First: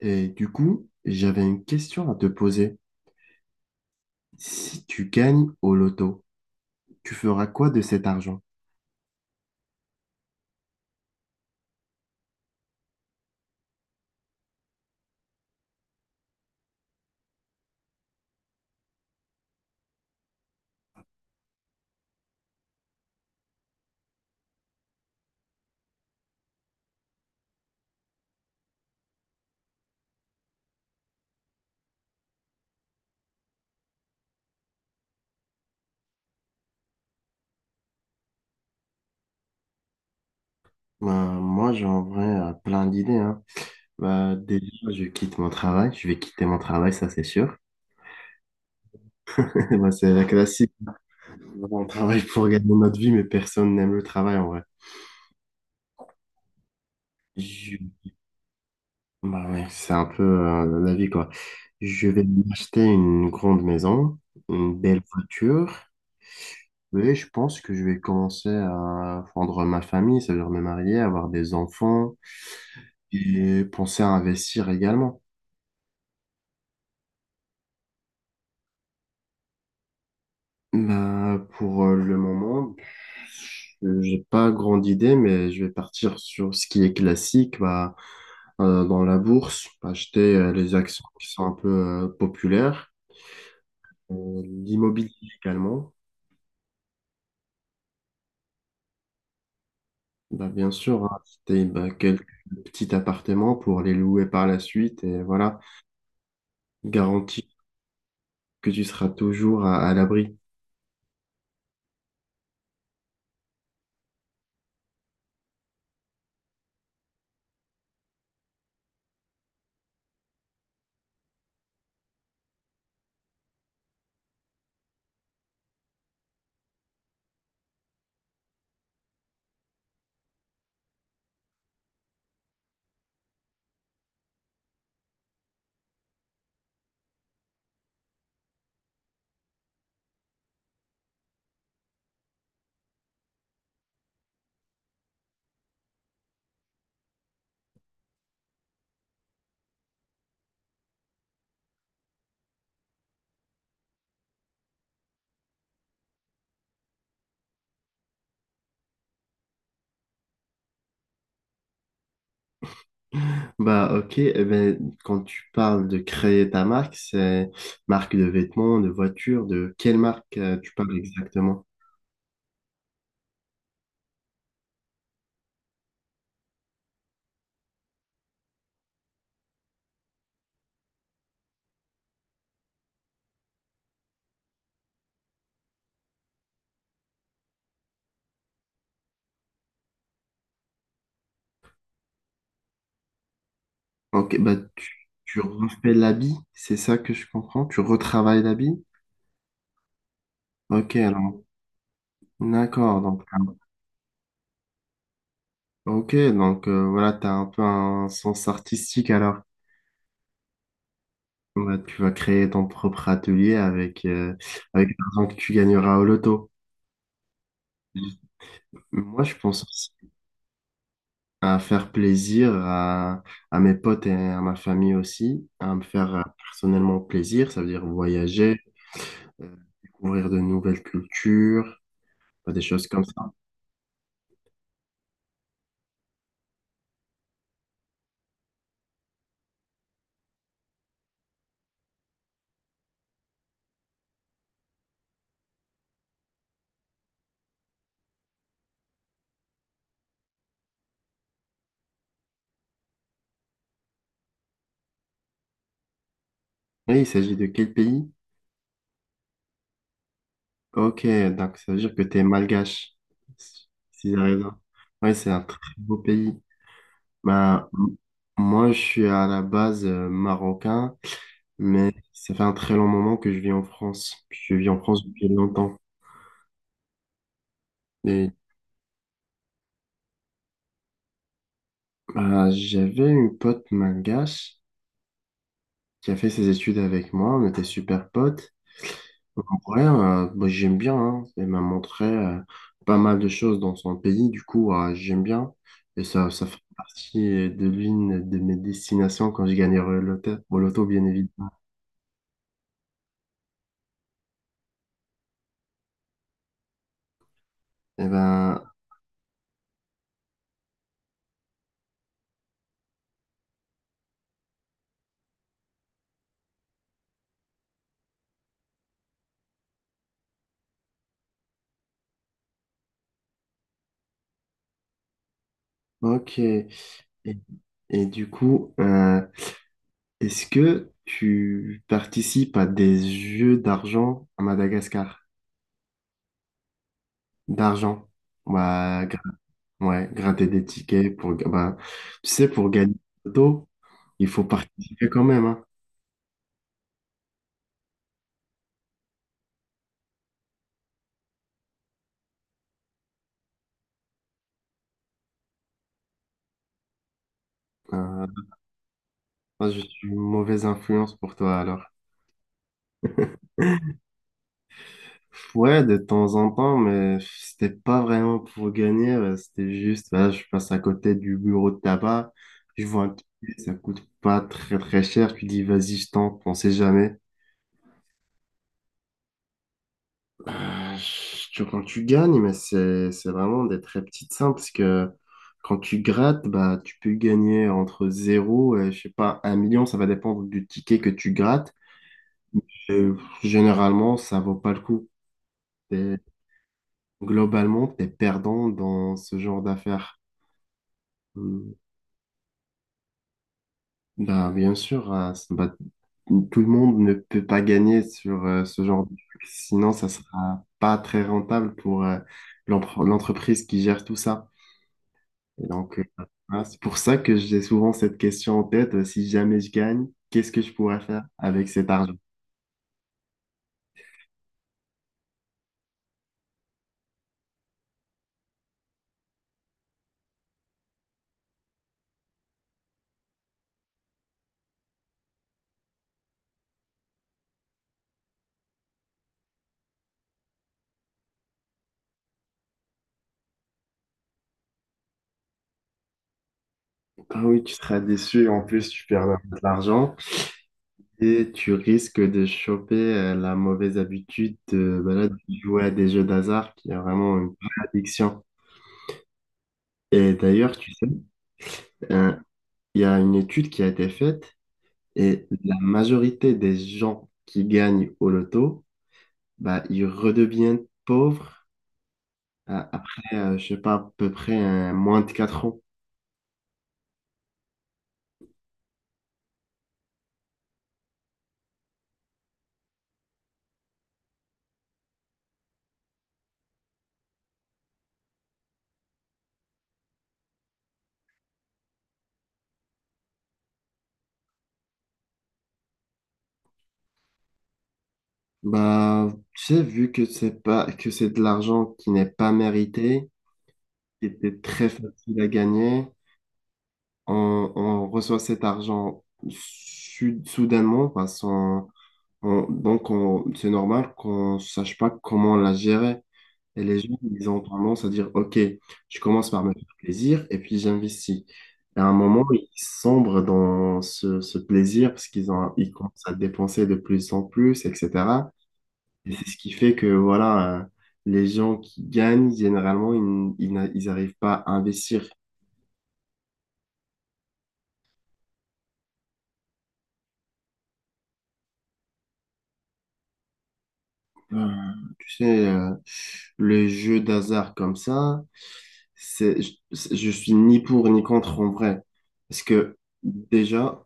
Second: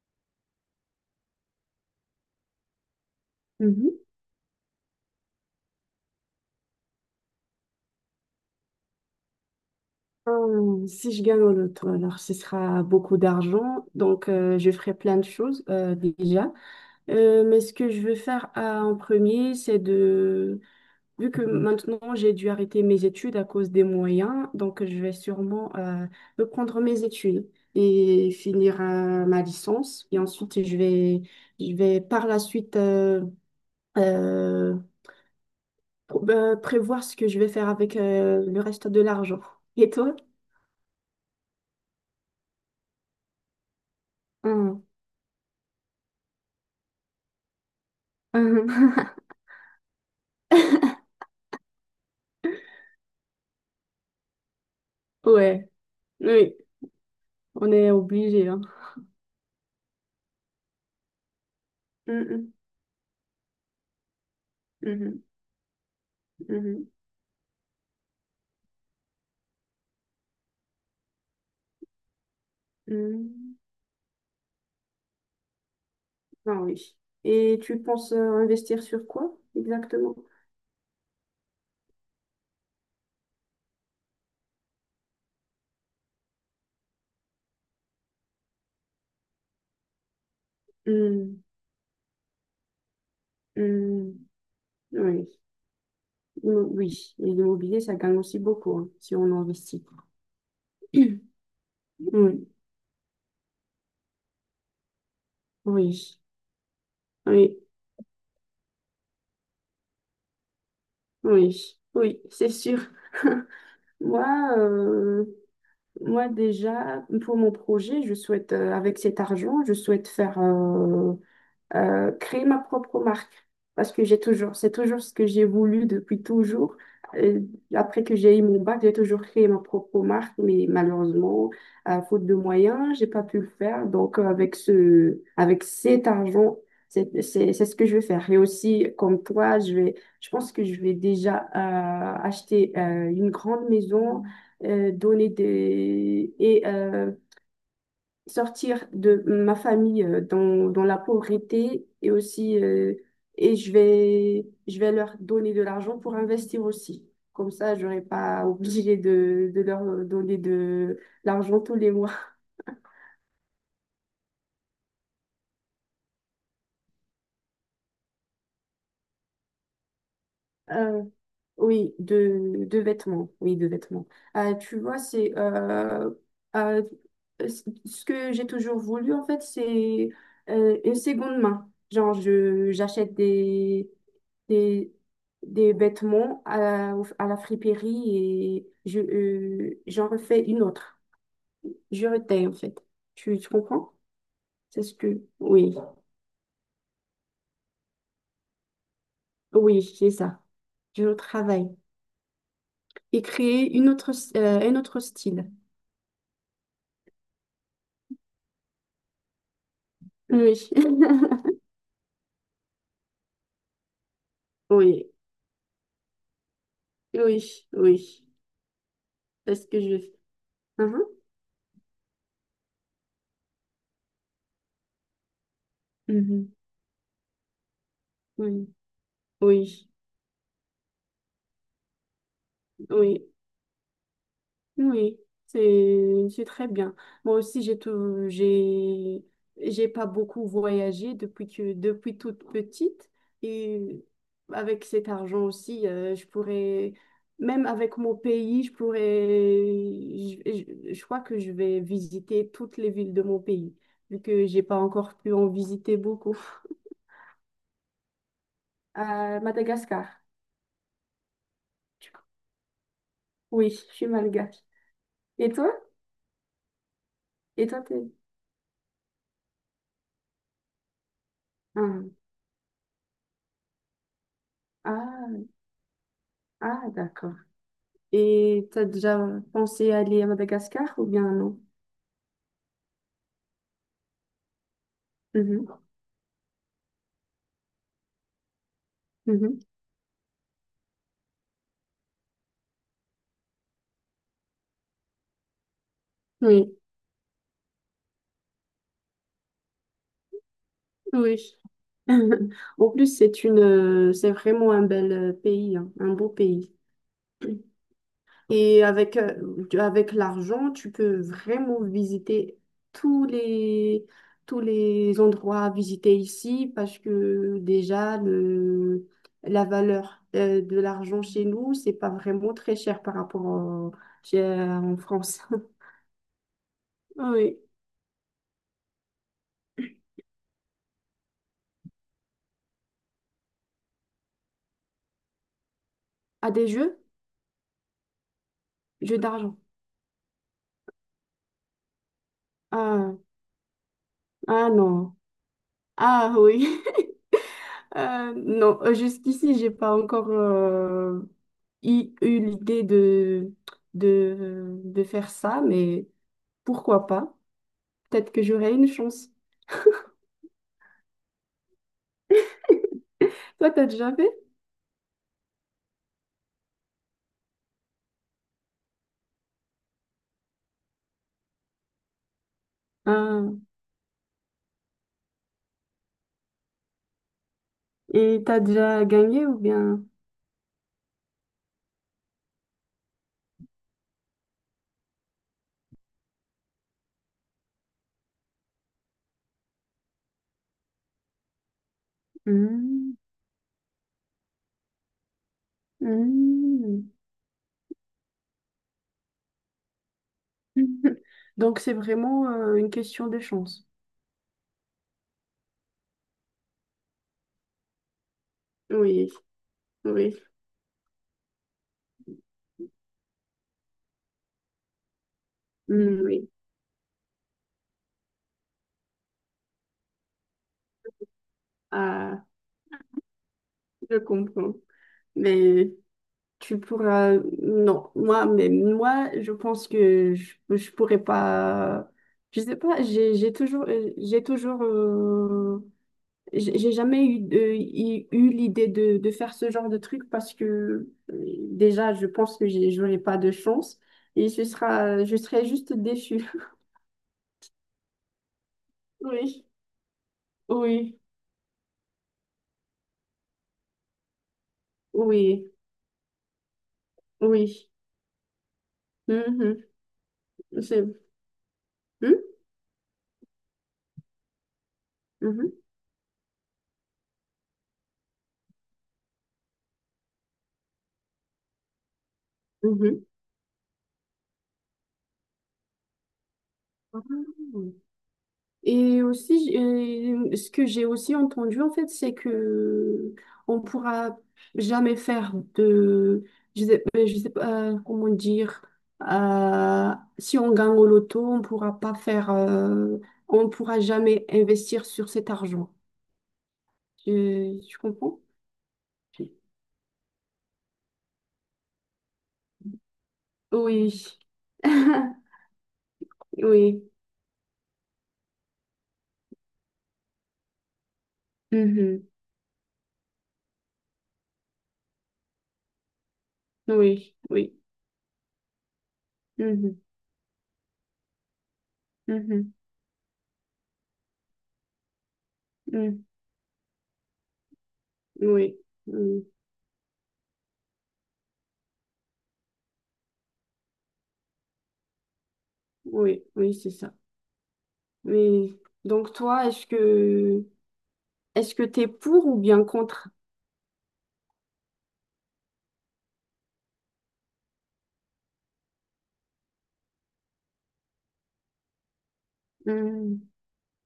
Et du coup, j'avais une question à te poser. Mhm. Si tu gagnes au loto, tu feras quoi de cet argent? Si je gagne au loto, alors ce sera beaucoup d'argent, donc je ferai plein de choses déjà. Mais ce que je veux faire en premier, c'est de... Vu que maintenant j'ai dû arrêter mes études à cause des moyens, donc je vais sûrement reprendre mes études et finir ma licence. Et ensuite, je vais par la suite euh, prévoir ce que je vais faire avec le reste de l'argent. Et toi? Ben, moi, j'ai en vrai plein d'idées, hein. Ben, déjà, je quitte mon travail. Je vais quitter mon travail, ça c'est sûr. Mhm. Ben, c'est la classique. On travaille pour gagner notre vie, mais personne n'aime le travail en vrai. Ouais, oui, on Je- est obligé, hein. ben ouais, c'est un peu la vie, quoi. Je vais Mhm, m'acheter une grande maison, une belle mhm, voiture. mhm, Oui, je pense que je vais commencer à fondre ma famille, ça veut dire me marier, avoir des enfants mhm. et penser à investir également. Ah oui. Et tu penses investir sur quoi exactement? Bah, pour le moment, j'ai pas grande idée, mais je vais partir sur ce qui est classique, bah, dans la bourse, acheter les actions qui Mhm, sont un peu populaires. mhm. L'immobilier Oui, également, oui. Et l'immobilier, ça gagne aussi beaucoup hein, si on investit. bah, bien sûr, hein, acheter bah, quelques petits appartements pour les louer par la suite et voilà, Oui, garantir oui, que tu seras toujours à l'abri. oui, oui, oui, c'est sûr. Moi, euh, moi déjà, pour mon projet, avec cet argent, je souhaite faire créer ma propre marque. Parce que c'est toujours ce que j'ai voulu depuis toujours. Euh, Après que j'ai eu mon bac, j'ai toujours créé ma propre marque, mais malheureusement, à faute de moyens, j'ai pas pu le faire. Donc, avec avec cet argent, c'est ce que je vais faire. Et aussi, comme toi, je pense que je vais déjà acheter une grande maison, donner des, et sortir de ma famille dans la pauvreté et aussi et je vais leur donner de l'argent pour investir aussi. Comme ça, je n'aurai pas obligé de leur donner de l'argent tous les mois. Bah, ok, eh ben, quand tu parles de créer ta marque, c'est marque de vêtements, de voitures, de quelle marque tu parles Euh, exactement? oui, de vêtements. Oui, de vêtements. Tu vois, c'est euh, ce que j'ai toujours voulu, en fait, c'est une seconde main. Genre, j'achète des, des vêtements à, à la friperie et je, j'en refais une autre. Je retaille, en fait. Tu comprends? Ok, bah C'est ce tu, que... tu Oui, refais l'habit, c'est ça que je comprends? Tu retravailles l'habit? oui, c'est ça. Ok, Je alors, travaille. d'accord, Et donc, créer une autre, un autre style. ok, donc voilà, tu as un peu un sens artistique alors. Oui. Bah, tu vas créer ton propre atelier avec Oui, l'argent que tu gagneras au loto. oui, oui. Moi, je pense Est-ce que aussi je... Mhm, à faire plaisir à mes potes et à ma famille aussi, à me faire Mhm. personnellement plaisir, ça veut dire voyager, Oui, euh, oui, découvrir de nouvelles cultures, des choses comme oui, ça. oui. C'est très bien. Moi aussi, j'ai pas beaucoup voyagé depuis toute petite. Et avec cet argent aussi, je pourrais, même avec mon pays, je, je crois que je vais visiter toutes les villes de mon pays, vu que j'ai pas encore pu en visiter beaucoup. Et il s'agit de quel pays? À Madagascar. Ok, donc ça veut dire que tu es malgache, si Oui, je suis si j'ai raison. malgache. Oui, c'est un Et très toi? beau pays. Et Ben, toi, t'es... moi, je suis à la base marocain, mais Ah, ça fait un très long moment que je vis en France. Puis je vis en France depuis ah, longtemps. ah, d'accord. Et Et t'as déjà pensé aller à Madagascar ou bien non? J'avais une pote malgache Mhm, qui a fait ses études avec moi. On était super potes. Donc, en mhm. vrai, moi, j'aime bien, hein. Elle m'a montré pas mal de choses dans son pays. Du coup, j'aime bien. Et ça fait Oui, partie de l'une de mes destinations quand je gagnerai au loto, bien évidemment. oui. En plus, c'est vraiment un bel pays, hein, un beau pays. Eh ben, Et avec, avec l'argent, tu peux vraiment visiter tous les, tous les endroits à visiter ici parce que déjà, la valeur de l'argent chez nous, c'est pas vraiment très cher par rapport en France. ok. Et, Oui. Du coup, est-ce que tu participes à des jeux d'argent à Madagascar? À des jeux? D'argent. Bah, Jeux d'argent. ouais, gratter des tickets bah, tu sais, pour gagner Ah, au loto, il faut ah participer non. quand même, hein. Ah oui. Non, jusqu'ici, j'ai pas encore eu l'idée de faire ça, mais pourquoi pas? Euh, Peut-être que j'aurai une chance. Moi, je suis une mauvaise influence pour toi, alors. Toi, t'as déjà fait? Ouais, de temps en temps, mais c'était pas vraiment pour gagner, c'était juste, là, je passe à côté du bureau de tabac, je vois un Ah, ticket, ça coûte pas très très cher, tu dis, vas-y, je tente, on sait jamais. et t'as déjà gagné ou bien? Euh, Quand tu gagnes, mais c'est vraiment des très petites sommes parce que quand tu grattes, bah, tu peux gagner entre zéro et je sais pas, 1 million. Ça va dépendre du ticket que tu grattes. Et Hmm, généralement, ça vaut pas le coup. T'es- hmm. Globalement, tu es perdant dans ce genre d'affaires. Hmm. Donc, c'est vraiment une question de chance. Bah, bien sûr, bah, tout le monde ne peut pas gagner sur ce genre de Oui, truc. Sinon, ça oui, sera pas très rentable pour l'entreprise qui gère tout ça. Et donc, hmm, oui. voilà, c'est pour ça que j'ai souvent cette question en tête, si jamais je gagne, qu'est-ce que je pourrais faire avec cet argent? Ah, je comprends. Mais Tu pourras... Non, moi, je pense que je pourrais pas... Je sais pas, j'ai toujours... j'ai toujours... j'ai jamais eu, eu l'idée de faire ce genre de truc parce que déjà, je pense que j'aurais pas de chance et ce sera, je serais juste déçue. Ah oui, tu seras déçu, en plus tu perds de Oui, l'argent oui, et tu risques de choper la mauvaise habitude de oui, jouer à des jeux d'hasard qui est vraiment une vraie oui. addiction. Mhm. Et d'ailleurs, tu C'est... sais, euh, Hmm il y a une étude qui a été faite et Mhm. la majorité des gens qui gagnent au loto, bah, ils redeviennent pauvres. Après, je sais pas, à peu près moins de 4 ans. Mhm. Et aussi, ce que j'ai aussi entendu, en fait, c'est que on pourra jamais faire de, je sais pas comment dire, euh, si on gagne au loto, on pourra pas faire, on pourra jamais investir sur cet argent. Tu comprends? Bah, tu sais, vu que c'est pas, que c'est de l'argent qui n'est pas mérité, qui Oui. était très facile à gagner, Oui. on reçoit cet argent soudainement, parce qu'on- Mhm. on- donc on- c'est normal qu'on sache pas comment la gérer. Et les gens, Oui. ils ont Oui. tendance à dire, OK, je commence par me faire Mhm. plaisir et puis j'investis. Et à un moment, ils Mhm. sombrent dans ce plaisir parce qu'ils commencent Mhm. à dépenser de plus en plus, Oui. etc. Oui. Et Mmh. c'est ce qui fait que, voilà, les gens qui gagnent, généralement, ils n'arrivent pas à investir. Oui. Oui, c'est ça. Mais donc toi, est-ce que t'es pour ou bien contre? Euh, Tu sais, le jeu d'hasard comme ça, je suis ni pour ni contre en vrai. Parce que Hmm, déjà,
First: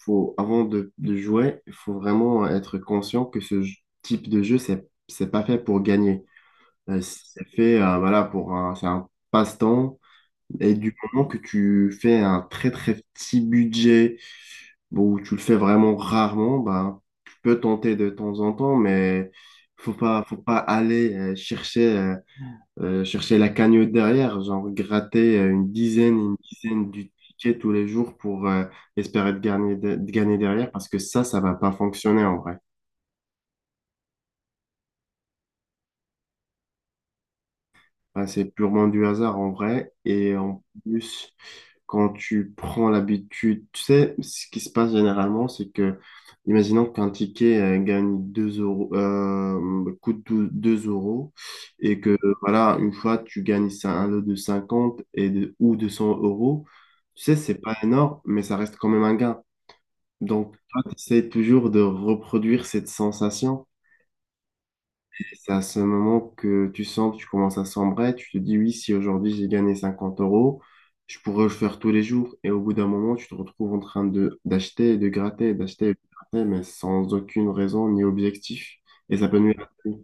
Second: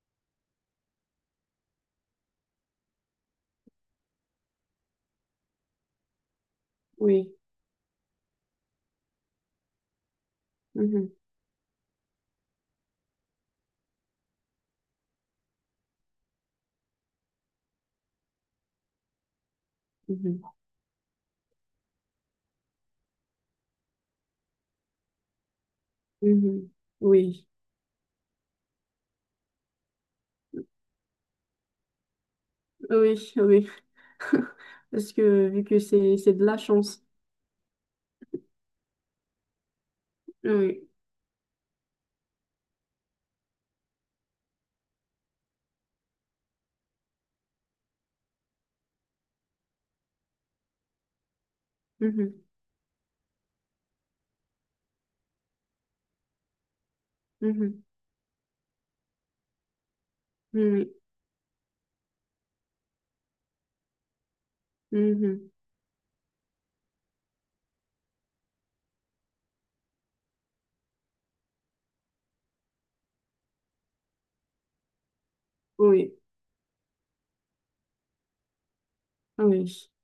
avant de jouer, il faut vraiment être conscient que ce type de jeu, c'est pas fait pour gagner. Oui. C'est fait, voilà, c'est un passe-temps. Et du Mhm, moment que tu fais un très très petit budget, bon, où tu le fais vraiment rarement, ben, tu peux tenter de temps en temps, mais faut pas, faut mhm, pas aller chercher la cagnotte derrière, genre gratter une dizaine, une mhm. dizaine du Oui. ticket tous les jours pour espérer de gagner, de gagner derrière, parce que ça va pas fonctionner en vrai. Oui, oui. Parce que vu que c'est de la chance. Ah, c'est purement du hasard en vrai. Et en Oui. plus, quand tu prends l'habitude, tu sais, ce qui se passe généralement, c'est que, imaginons qu'un ticket gagne 2 euros, coûte 2 euros, et que, Mhm, voilà, une fois, tu gagnes un lot de 50 ou 200 euros, tu sais, c'est pas mhm, énorme, mais ça reste quand même un gain. Donc, toi, oui, tu essaies toujours de reproduire cette sensation. Et mhm. c'est à ce moment que tu sens que tu commences à sombrer, tu te dis oui, si aujourd'hui j'ai gagné 50 euros, je pourrais le faire tous les jours. Et au bout d'un moment, tu te retrouves en train de d'acheter, et de gratter, d'acheter, et de Oui. gratter, mais sans aucune raison ni objectif. Et ça peut nuire à ta Oui. vie.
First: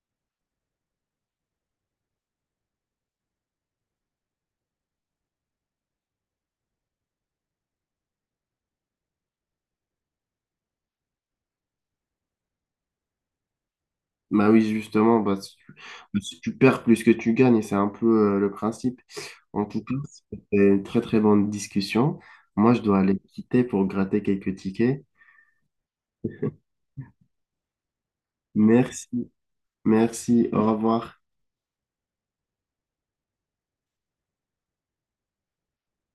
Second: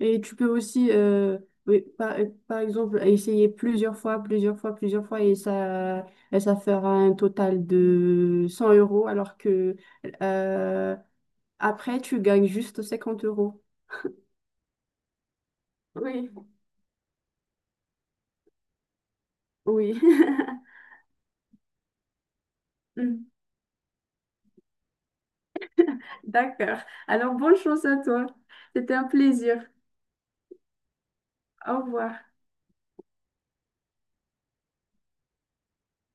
Et tu peux aussi oui, par exemple essayer plusieurs fois et ça fera un total de 100 € alors que euh, après, tu gagnes juste 50 euros. Bah oui, justement, bah, si tu, bah, Oui. si tu perds plus que tu gagnes, et c'est un peu le principe. En tout cas, Oui. c'était une très très bonne discussion. Moi, je dois aller quitter pour gratter quelques tickets. D'accord. Alors, bonne chance à toi. C'était un Merci, plaisir. merci, au revoir. Au revoir.